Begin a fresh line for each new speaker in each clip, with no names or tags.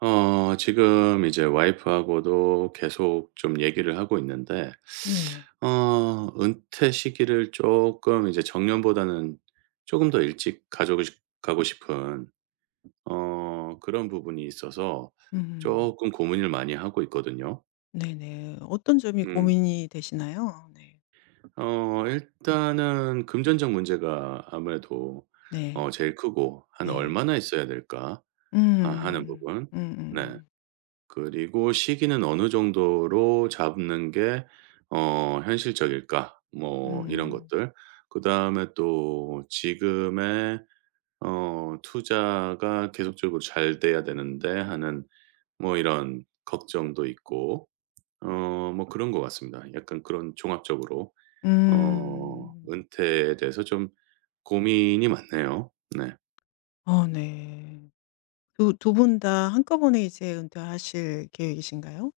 지금 이제 와이프하고도 계속 좀 얘기를 하고 있는데
네.
은퇴 시기를 조금 이제 정년보다는 조금 더 일찍 가족고싶 가고 싶은 그런 부분이 있어서
음.
조금 고민을 많이 하고 있거든요.
네네. 어떤 점이
음.
고민이 되시나요? 네.
일단은 금전적 문제가 아무래도
네.
제일 크고 '한
네.
얼마나 있어야 될까?' 하는
음.
부분. 네.
음음음.
그리고 시기는 어느 정도로 잡는 게 현실적일까?
음.
뭐 이런
음.
것들. 그다음에 또 지금의 투자가 계속적으로 잘 돼야 되는데 하는 뭐 이런 걱정도 있고 뭐 그런 것 같습니다. 약간 그런 종합적으로
음.
은퇴에 대해서 좀 고민이 많네요. 네.
어 네. 두 분 다 한꺼번에 이제 은퇴하실 계획이신가요?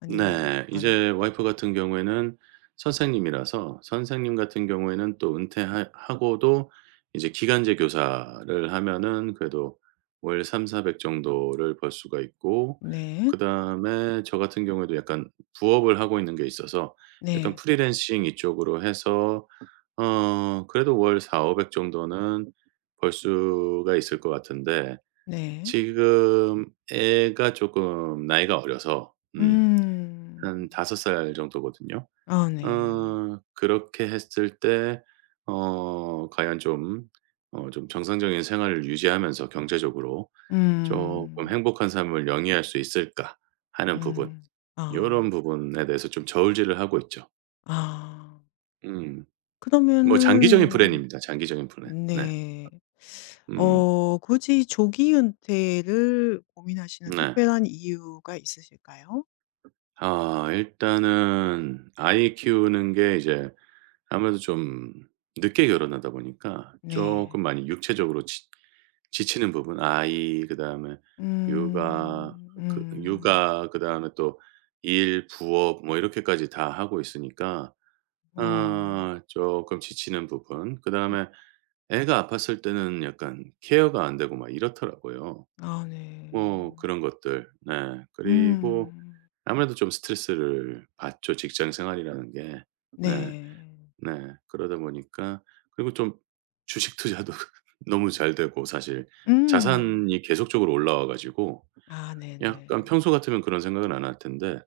아니면
네.
아 네.
이제 와이프 같은 경우에는 선생님이라서 선생님 같은 경우에는 또 은퇴하 하고도 이제 기간제 교사를 하면은 그래도 월3 사백 4 0 0 정도를 벌 수가 있고
네.
그다음에 저 같은 경우에도 약간 부업을 하고 있는 게 있어서 약간
네.
프리랜싱 이쪽으로 해서 그래도 월4 오백 5 0 0 정도는 벌 수가 있을 것 같은데
네.
지금 애가 쪼끔 나이가 어려서
음.
한 5살 정도거든요.
아 네.
그렇게 했을 때 과연 좀 좀 정상적인 생활을 유지하면서 경제적으로 조금
음.
행복한 삶을 영위할 수 있을까 하는 부분
음.
요런
아.
부분에 대해서 좀 저울질을 하고 있죠.
아.
음. 뭐 장기적인
그러면은
플랜입니다. 장기적인 플랜. 네.
네.
음.
어 굳이 조기 은퇴를 고민하시는
네.
특별한 이유가 있으실까요?
일단은 아이 키우는 게 이제 아무래도 좀 늦게 결혼하다 보니까 조금
네.
많이 육체적으로 지 지치는 부분 아이 그다음에 육아
음. 음.
육아 그다음에 또 일, 부업 뭐 이렇게까지 다 하고 있으니까
어.
조금 지치는 부분
음.
그다음에 애가 아팠을 때는 약간 케어가 안 되고 막 이렇더라고요.
아 네.
뭐 그런 것들. 네. 그리고
음.
아무래도 좀 스트레스를 받죠, 직장 생활이라는 게. 네.
네.
네. 그러다 보니까 그리고 좀 주식 투자도 너무 잘 되고 사실
음.
자산이 계속적으로 올라와 가지고
아
약간
네네.
평소 같으면 그런 생각은 안 할 텐데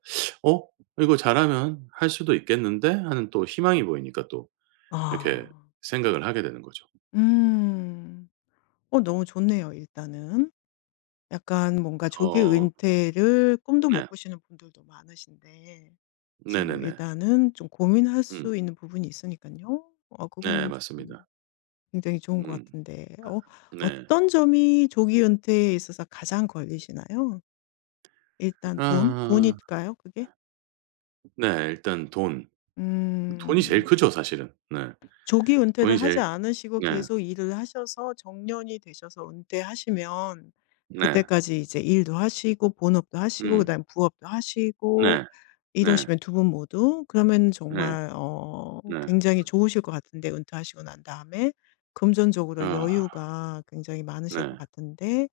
'어 이거 잘하면 할 수도 있겠는데?' 하는 또 희망이 보이니까 또 이렇게
아.
생각을 하게 되는 거죠.
음. 어 너무 좋네요 일단은. 약간 뭔가 조기
어.
은퇴를 꿈도 못
네.
꾸시는 분들도 많으신데 지금
네네네.
일단은 좀 고민할
음.
수 있는 부분이 있으니까요. 어
네,
그거는 조금
맞습니다.
굉장히 좋은 것
음.
같은데 어
네.
어떤 점이 조기 은퇴에 있어서 가장 걸리시나요? 일단 돈?
아,
돈일까요 그게?
네. 일단 돈. 돈이 제일
음.
크죠 사실은. 네.
조기 은퇴를
돈이
하지
제일 크-
않으시고
네.
계속 일을 하셔서 정년이 되셔서 은퇴하시면
네.
그때까지 이제 일도 하시고 본업도 하시고
음.
그다음에 부업도 하시고
네. 네.
이러시면 두 분 모두 그러면
네.
정말 어
네.
굉장히 좋으실 것 같은데, 은퇴하시고 난 다음에 금전적으로
아,
여유가 굉장히 많으실 것
네.
같은데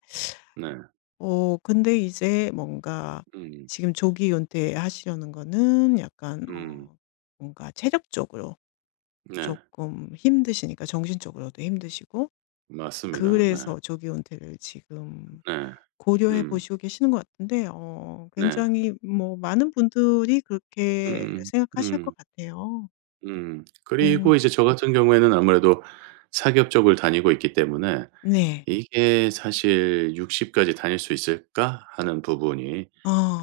네.
어 근데 이제 뭔가
음.
지금 조기 은퇴하시려는 거는 약간
음.
어 뭔가 체력적으로
네.
조금 힘드시니까 정신적으로도 힘드시고,
맞습니다. 네.
그래서 조기 은퇴를 지금
네.
고려해
음.
보시고 계시는 것 같은데, 어
네.
굉장히 뭐 많은 분들이 그렇게
음.
생각하실 것
음.
같아요.
음. 그리고
공,
이제 저 같은 경우에는 아무래도 사기업 쪽을 다니고 있기 때문에
네.
이게 사실 '60 까지 다닐 수 있을까?' 하는 부분이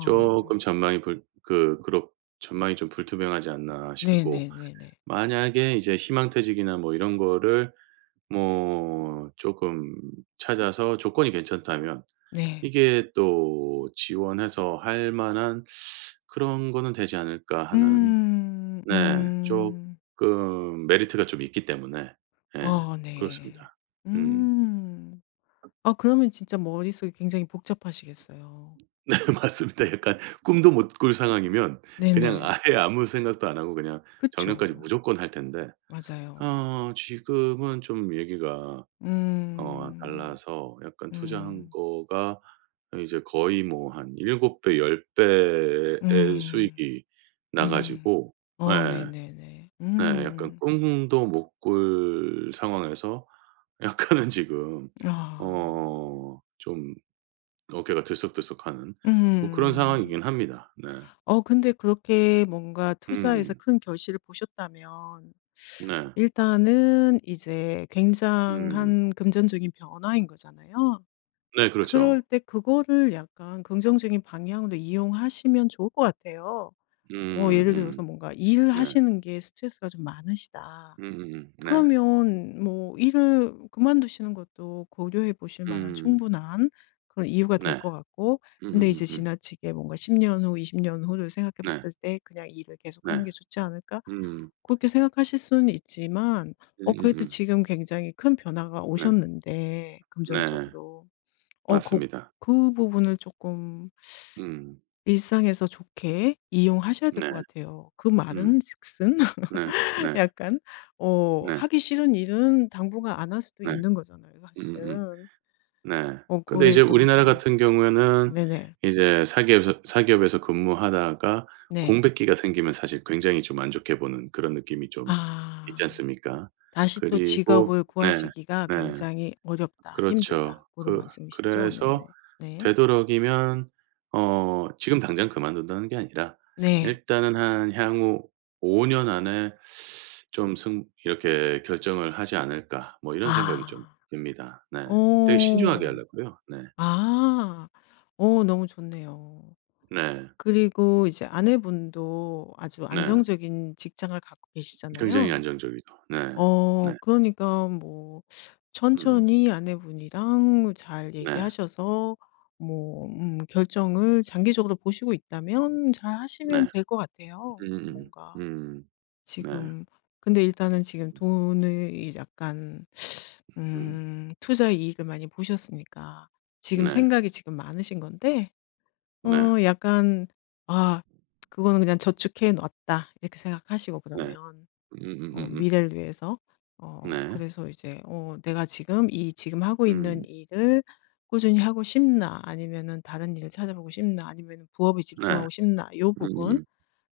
쪼끔 전망이 불 그 그렇 전망이 좀 불투명하지 않나 싶고
네네네네.
만약에 이제 희망퇴직이나 뭐 이런 거를 뭐 조금 찾아서 조건이 괜찮다면
네.
이게 또 지원해서 할 만한 그런 거는 되지 않을까 하는
음.
네
음.
조금 메리트가 좀 있기 때문에 예
어 네.
그렇습니다. 음
음. 아 그러면 진짜 머릿속이 굉장히 복잡하시겠어요.
네 맞습니다. 약간 꿈도 못꿀 상황이면 그냥
네네.
아예 아무 생각도 안 하고 그냥 정년까지
그쵸.
무조건 할 텐데
맞아요.
지금은 좀 얘기가
음.
달라서 약간 투자한
음.
거가 이제 거의 뭐 한 7배 10 배의
음.
수익이 나
음.
가지고
어
예.
네네네.
네 약간
음.
꿈도 못 꿀 상황에서 약간은 지금
아.
좀 어깨가 들썩들썩하는 뭐 그런
음.
상황이긴 합니다. 네.
어 근데 그렇게 뭔가 투자에서
음.
큰 결실을 보셨다면
네.
일단은 이제
음.
굉장한 금전적인 변화인 거잖아요.
네
그럴
그렇죠.
때 그거를 약간 긍정적인 방향으로 이용하시면 좋을 것 같아요. 어 예를
음음.
들어서 뭔가
네.
일하시는 게 스트레스가 좀 많으시다.
네.
그러면 뭐 일을 그만두시는 것도 고려해 보실
음.
만한 충분한 그런 이유가 될
네.
것 같고, 근데 이제
음음음음.
지나치게 뭔가 10년 후, 20년 후를 생각해
네.
봤을 때 '그냥 일을 계속하는
네.
게 좋지 않을까?'
음.
그렇게 생각하실 수는 있지만 어 그래도
음음음.
지금 굉장히 큰 변화가
네.
오셨는데
네.
금전적으로 어 그
맞습니다.
그 부분을 조금
음.
일상에서 좋게 이용하셔야 될
네.
것 같아요. 그
음.
말은 즉슨
네. 네.
약간 어
네.
하기 싫은 일은 당분간 안 할 수도
네.
있는 거잖아요,
음음음.
사실은.
네.
어
근데 이제
그래서
우리나라
네.
같은 경우에는
네네.
이제 사기업에서 근무하다가
네.
공백기가 생기면 사실 굉장히 좀 안 좋게 보는 그런 느낌이 좀 있지
아.
않습니까?
다시 또
그리고
직업을
네.
구하시기가
네.
굉장히 어렵다, 힘들다
그렇죠.
고런
그
말씀이시죠? 네네.
그래서
네.
되도록이면 지금 당장 그만둔다는 게 아니라
네.
일단은 한 향후 5년 안에 좀 승 이렇게 '결정을 하지 않을까.' 뭐 이런 생각이 좀
아.
듭니다. 네. 되게 신중하게
어.
하려고요. 네.
아. 어 너무 좋네요.
네.
그리고 이제 아내분도 아주
네.
안정적인 직장을 갖고
굉장히
계시잖아요.
안정적이죠. 네.
어
네.
그러니까 뭐
음.
천천히 아내분이랑 잘
네.
얘기하셔서 뭐 결정을 장기적으로 보시고 있다면 잘 하시면
네.
될 것 같아요.
음음. 음.
뭔가
음. 네.
지금 근데 일단은 지금 돈을 약간
음.
투자 이익을 많이 보셨으니까 지금
네.
생각이 지금 많으신 건데
네.
어 약간 '아 그거는 그냥 저축해 놨다.' 이렇게 생각하시고,
네.
그러면 어
음음음음.
미래를 위해서. 어
네.
그래서 이제 어 '내가 지금 이 지금 하고 있는
음.
일을 꾸준히 하고 싶나? 아니면은 다른 일을 찾아보고 싶나? 아니면은 부업에
네.
집중하고 싶나?' 요 부분
음음음.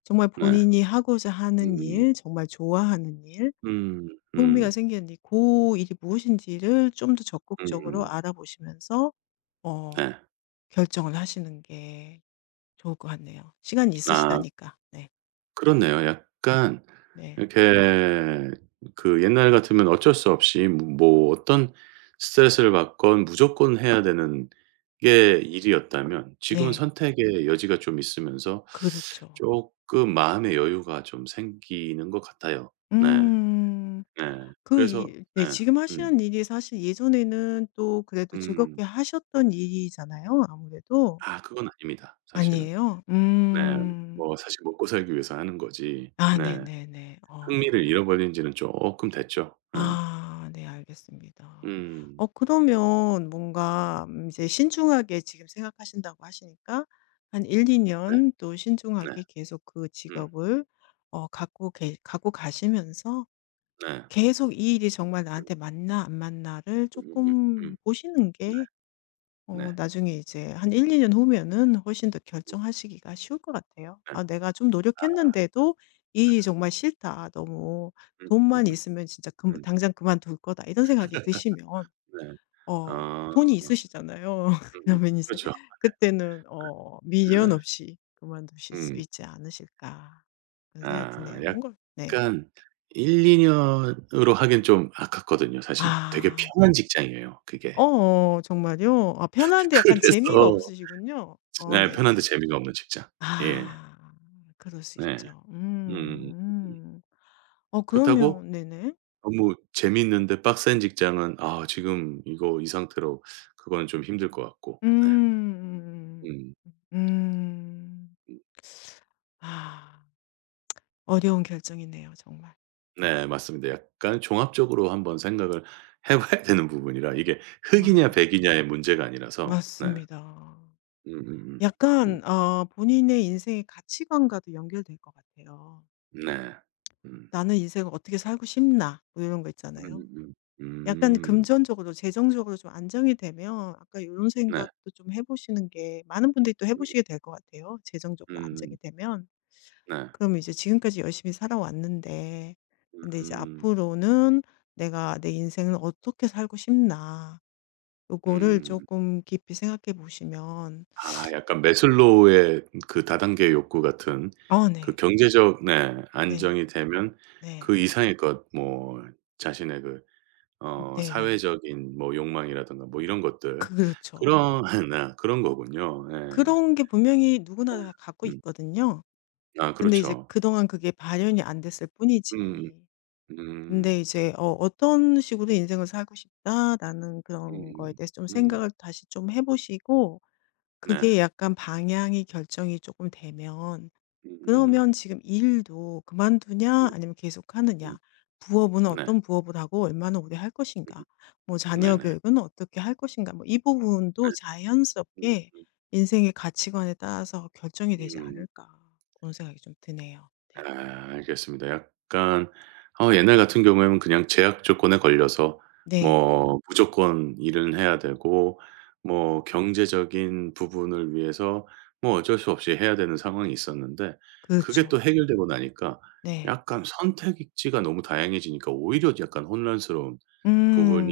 정말
네.
본인이 하고자 하는
음.
일, 정말 좋아하는 일,
음.
흥미가
음.
생기는 일, 고 일이 무엇인지를 좀 더 적극적으로
음
알아보시면서 어
네.
결정을 하시는 게 좋을 것 같네요. 시간이
아
있으시다니까. 네.
그렇네요. 약간
네.
이렇게 그 옛날 같으면 어쩔 수 없이 뭐 뭐 어떤 스트레스를 받건 무조건 해야 되는 게 일이었다면 지금은
네.
선택의 여지가 좀 있으면서
그렇죠.
쪼끔 마음의 여유가 좀 생기는 것 같아요. 네.
음.
네.
그
그래서
이 네,
네.
지금
음.
하시는 일이 사실 예전에는 또 그래도
음.
즐겁게 하셨던 일이잖아요 아무래도.
아, 그건 아닙니다 사실은.
아니에요?
네.
음.
뭐 사실 먹고 살기 위해서 하는 거지.
아
네.
네네네.
흥미를
어.
잃어버린 지는 쪼끔 됐죠. 예.
아 네 알겠습니다.
음.
어 그러면 뭔가 이제 신중하게 지금 생각하신다고 하시니까 한 1-2
네.
년 또
네.
신중하게 계속 그
음.
직업을 어 갖고 가시면서
네.
계속 '이 일이 정말 나한테 맞나 안 맞나.'를
음음음. 음. 음.
조금
음.
보시는 게 어
네.
나중에 이제 한 1-2년 후면은 훨씬 더 결정하시기가 쉬울 것 같아요.
네.
'아 내가 좀 노력했는데도 이 일이 정말 싫다. 너무
음음.
돈만
음.
있으면 진짜 금
음.
당장 그만둘 거다.' 이런 생각이 드시면
네.
어
아.
돈이 있으시잖아요.
음음.
그러면 이제
그렇죠.
그때는 어
네.
미련 없이 그만두실 수
음.
있지 않으실까, 그런 생각이
아
드네요. 뭔가 네.
약간 1~2 년으로 하기엔 좀 아깝거든요. 사실 되게
아.
편한 직장이에요 그게.
어 정말요? 아 편한데 약간 재미가
그래서
없으시군요. 어
네
네네.
편한데 재미가 없는 직장. 예.
아. 그럴 수
네.
있죠. 음.
음.
음. 어
그렇다고
그러면 네네.
너무 재미있는데 빡센 직장은 지금 이거 이 상태로 그거는 좀 힘들 것 같고. 네.
음.
음.
음. 음. 아. 어려운 결정이네요 정말.
네 맞습니다. 약간 종합적으로 한번 생각을 해 봐야 되는 부분이라 이게
맞
흑이냐 백이냐의 문제가 아니라서. 네.
맞습니다.
음음음. 음. 음.
약간 어 본인의 인생의 가치관과도 연결될 것 같아요.
음. 네. 음.
'나는 인생을 어떻게 살고 싶나?' 뭐런거 있잖아요.
음음음. 음.
약간
음. 음.
금전적으로 재정적으로 좀 안정이 되면 아까 이런
네.
생각도 좀 해 보시는 게, 많은 분들이 또 해 보시게 될 것 같아요, 재정적으로
음.
안정이
음.
되면.
네.
그럼 이제 지금까지 열심히 살아왔는데 근데 이제
음.
'앞으로는 내가 내 인생을 어떻게 살고 싶나.' 요거를
음.
조금 깊이 생각해 보시면
약간 매슬로우의 그 다단계 욕구 같은
아
그
네.
경제적 네
네네.
안정이 되면
네.
그 이상의 것 뭐 자신의 그
네네.
사회적인 뭐 욕망이라든가 뭐 이런 것들
그,
그런
그렇죠.
네 그런 거군요. 예.
그런 게 분명히 누구나 다 갖고
음.
있거든요.
아
근데 이제
그렇죠.
그동안 그게 발현이 안 됐을
음음.
뿐이지.
음.
근데 이제 어 '어떤 식으로 인생을 살고 싶다.'라는
음음.
그런 거에
음.
대해서 좀 생각을 다시 좀 해 보시고
네.
그게 약간 방향이 결정이 조금 되면
음.
그러면 지금 일도 그만두냐 아니면
음, 음.
계속하느냐, 부업은
네.
어떤 부업을 하고 얼마나 오래 할 것인가, 뭐 자녀
네네.
교육은 어떻게 할 것인가, 뭐 이 부분도 자연스럽게 인생의 가치관에 따라서 결정이 되지
음음.
않을까, 그런 생각이 좀 드네요. 네.
아 알겠습니다. 약간 옛날 같은 경우에는 그냥 제약 조건에 걸려서
네.
뭐 무조건 일은 해야 되고 뭐 경제적인 부분을 위해서 뭐 어쩔 수 없이 해야 되는 상황이 있었는데 그게 또
그렇죠.
해결되고 나니까
네.
약간 선택지가 너무 다양해지니까 오히려 약간 혼란스러운 부분이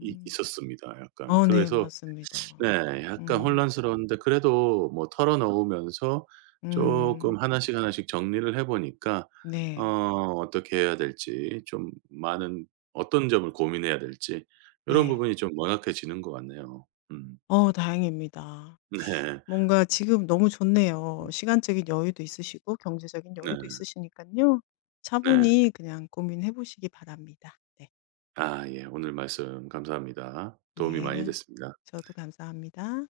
이 있었습니다. 약간
어 네.
그래서
맞습니다.
네. 약간 혼
음.
란스러운데 그래도 뭐 털어 놓으면서 쪼끔
음.
하나씩 하나씩 정리를 해 보니까 어
네.
어떻게 해야 될지 좀 많은 어떤 점을 고민해야 될지 요런
네.
부분이 좀 명확해지는 것 같네요. 음.
어 다행입니다.
네.
뭔가 지금 너무 좋네요.
음
시간적인 여유도 있으시고 경제적인
네.
여유도 있으시니까요.
네.
차분히 그냥 고민해 보시기 바랍니다. 네.
아 예. 오늘 말씀 감사합니다. 도움이 많이
네.
됐습니다.
저도 감사합니다.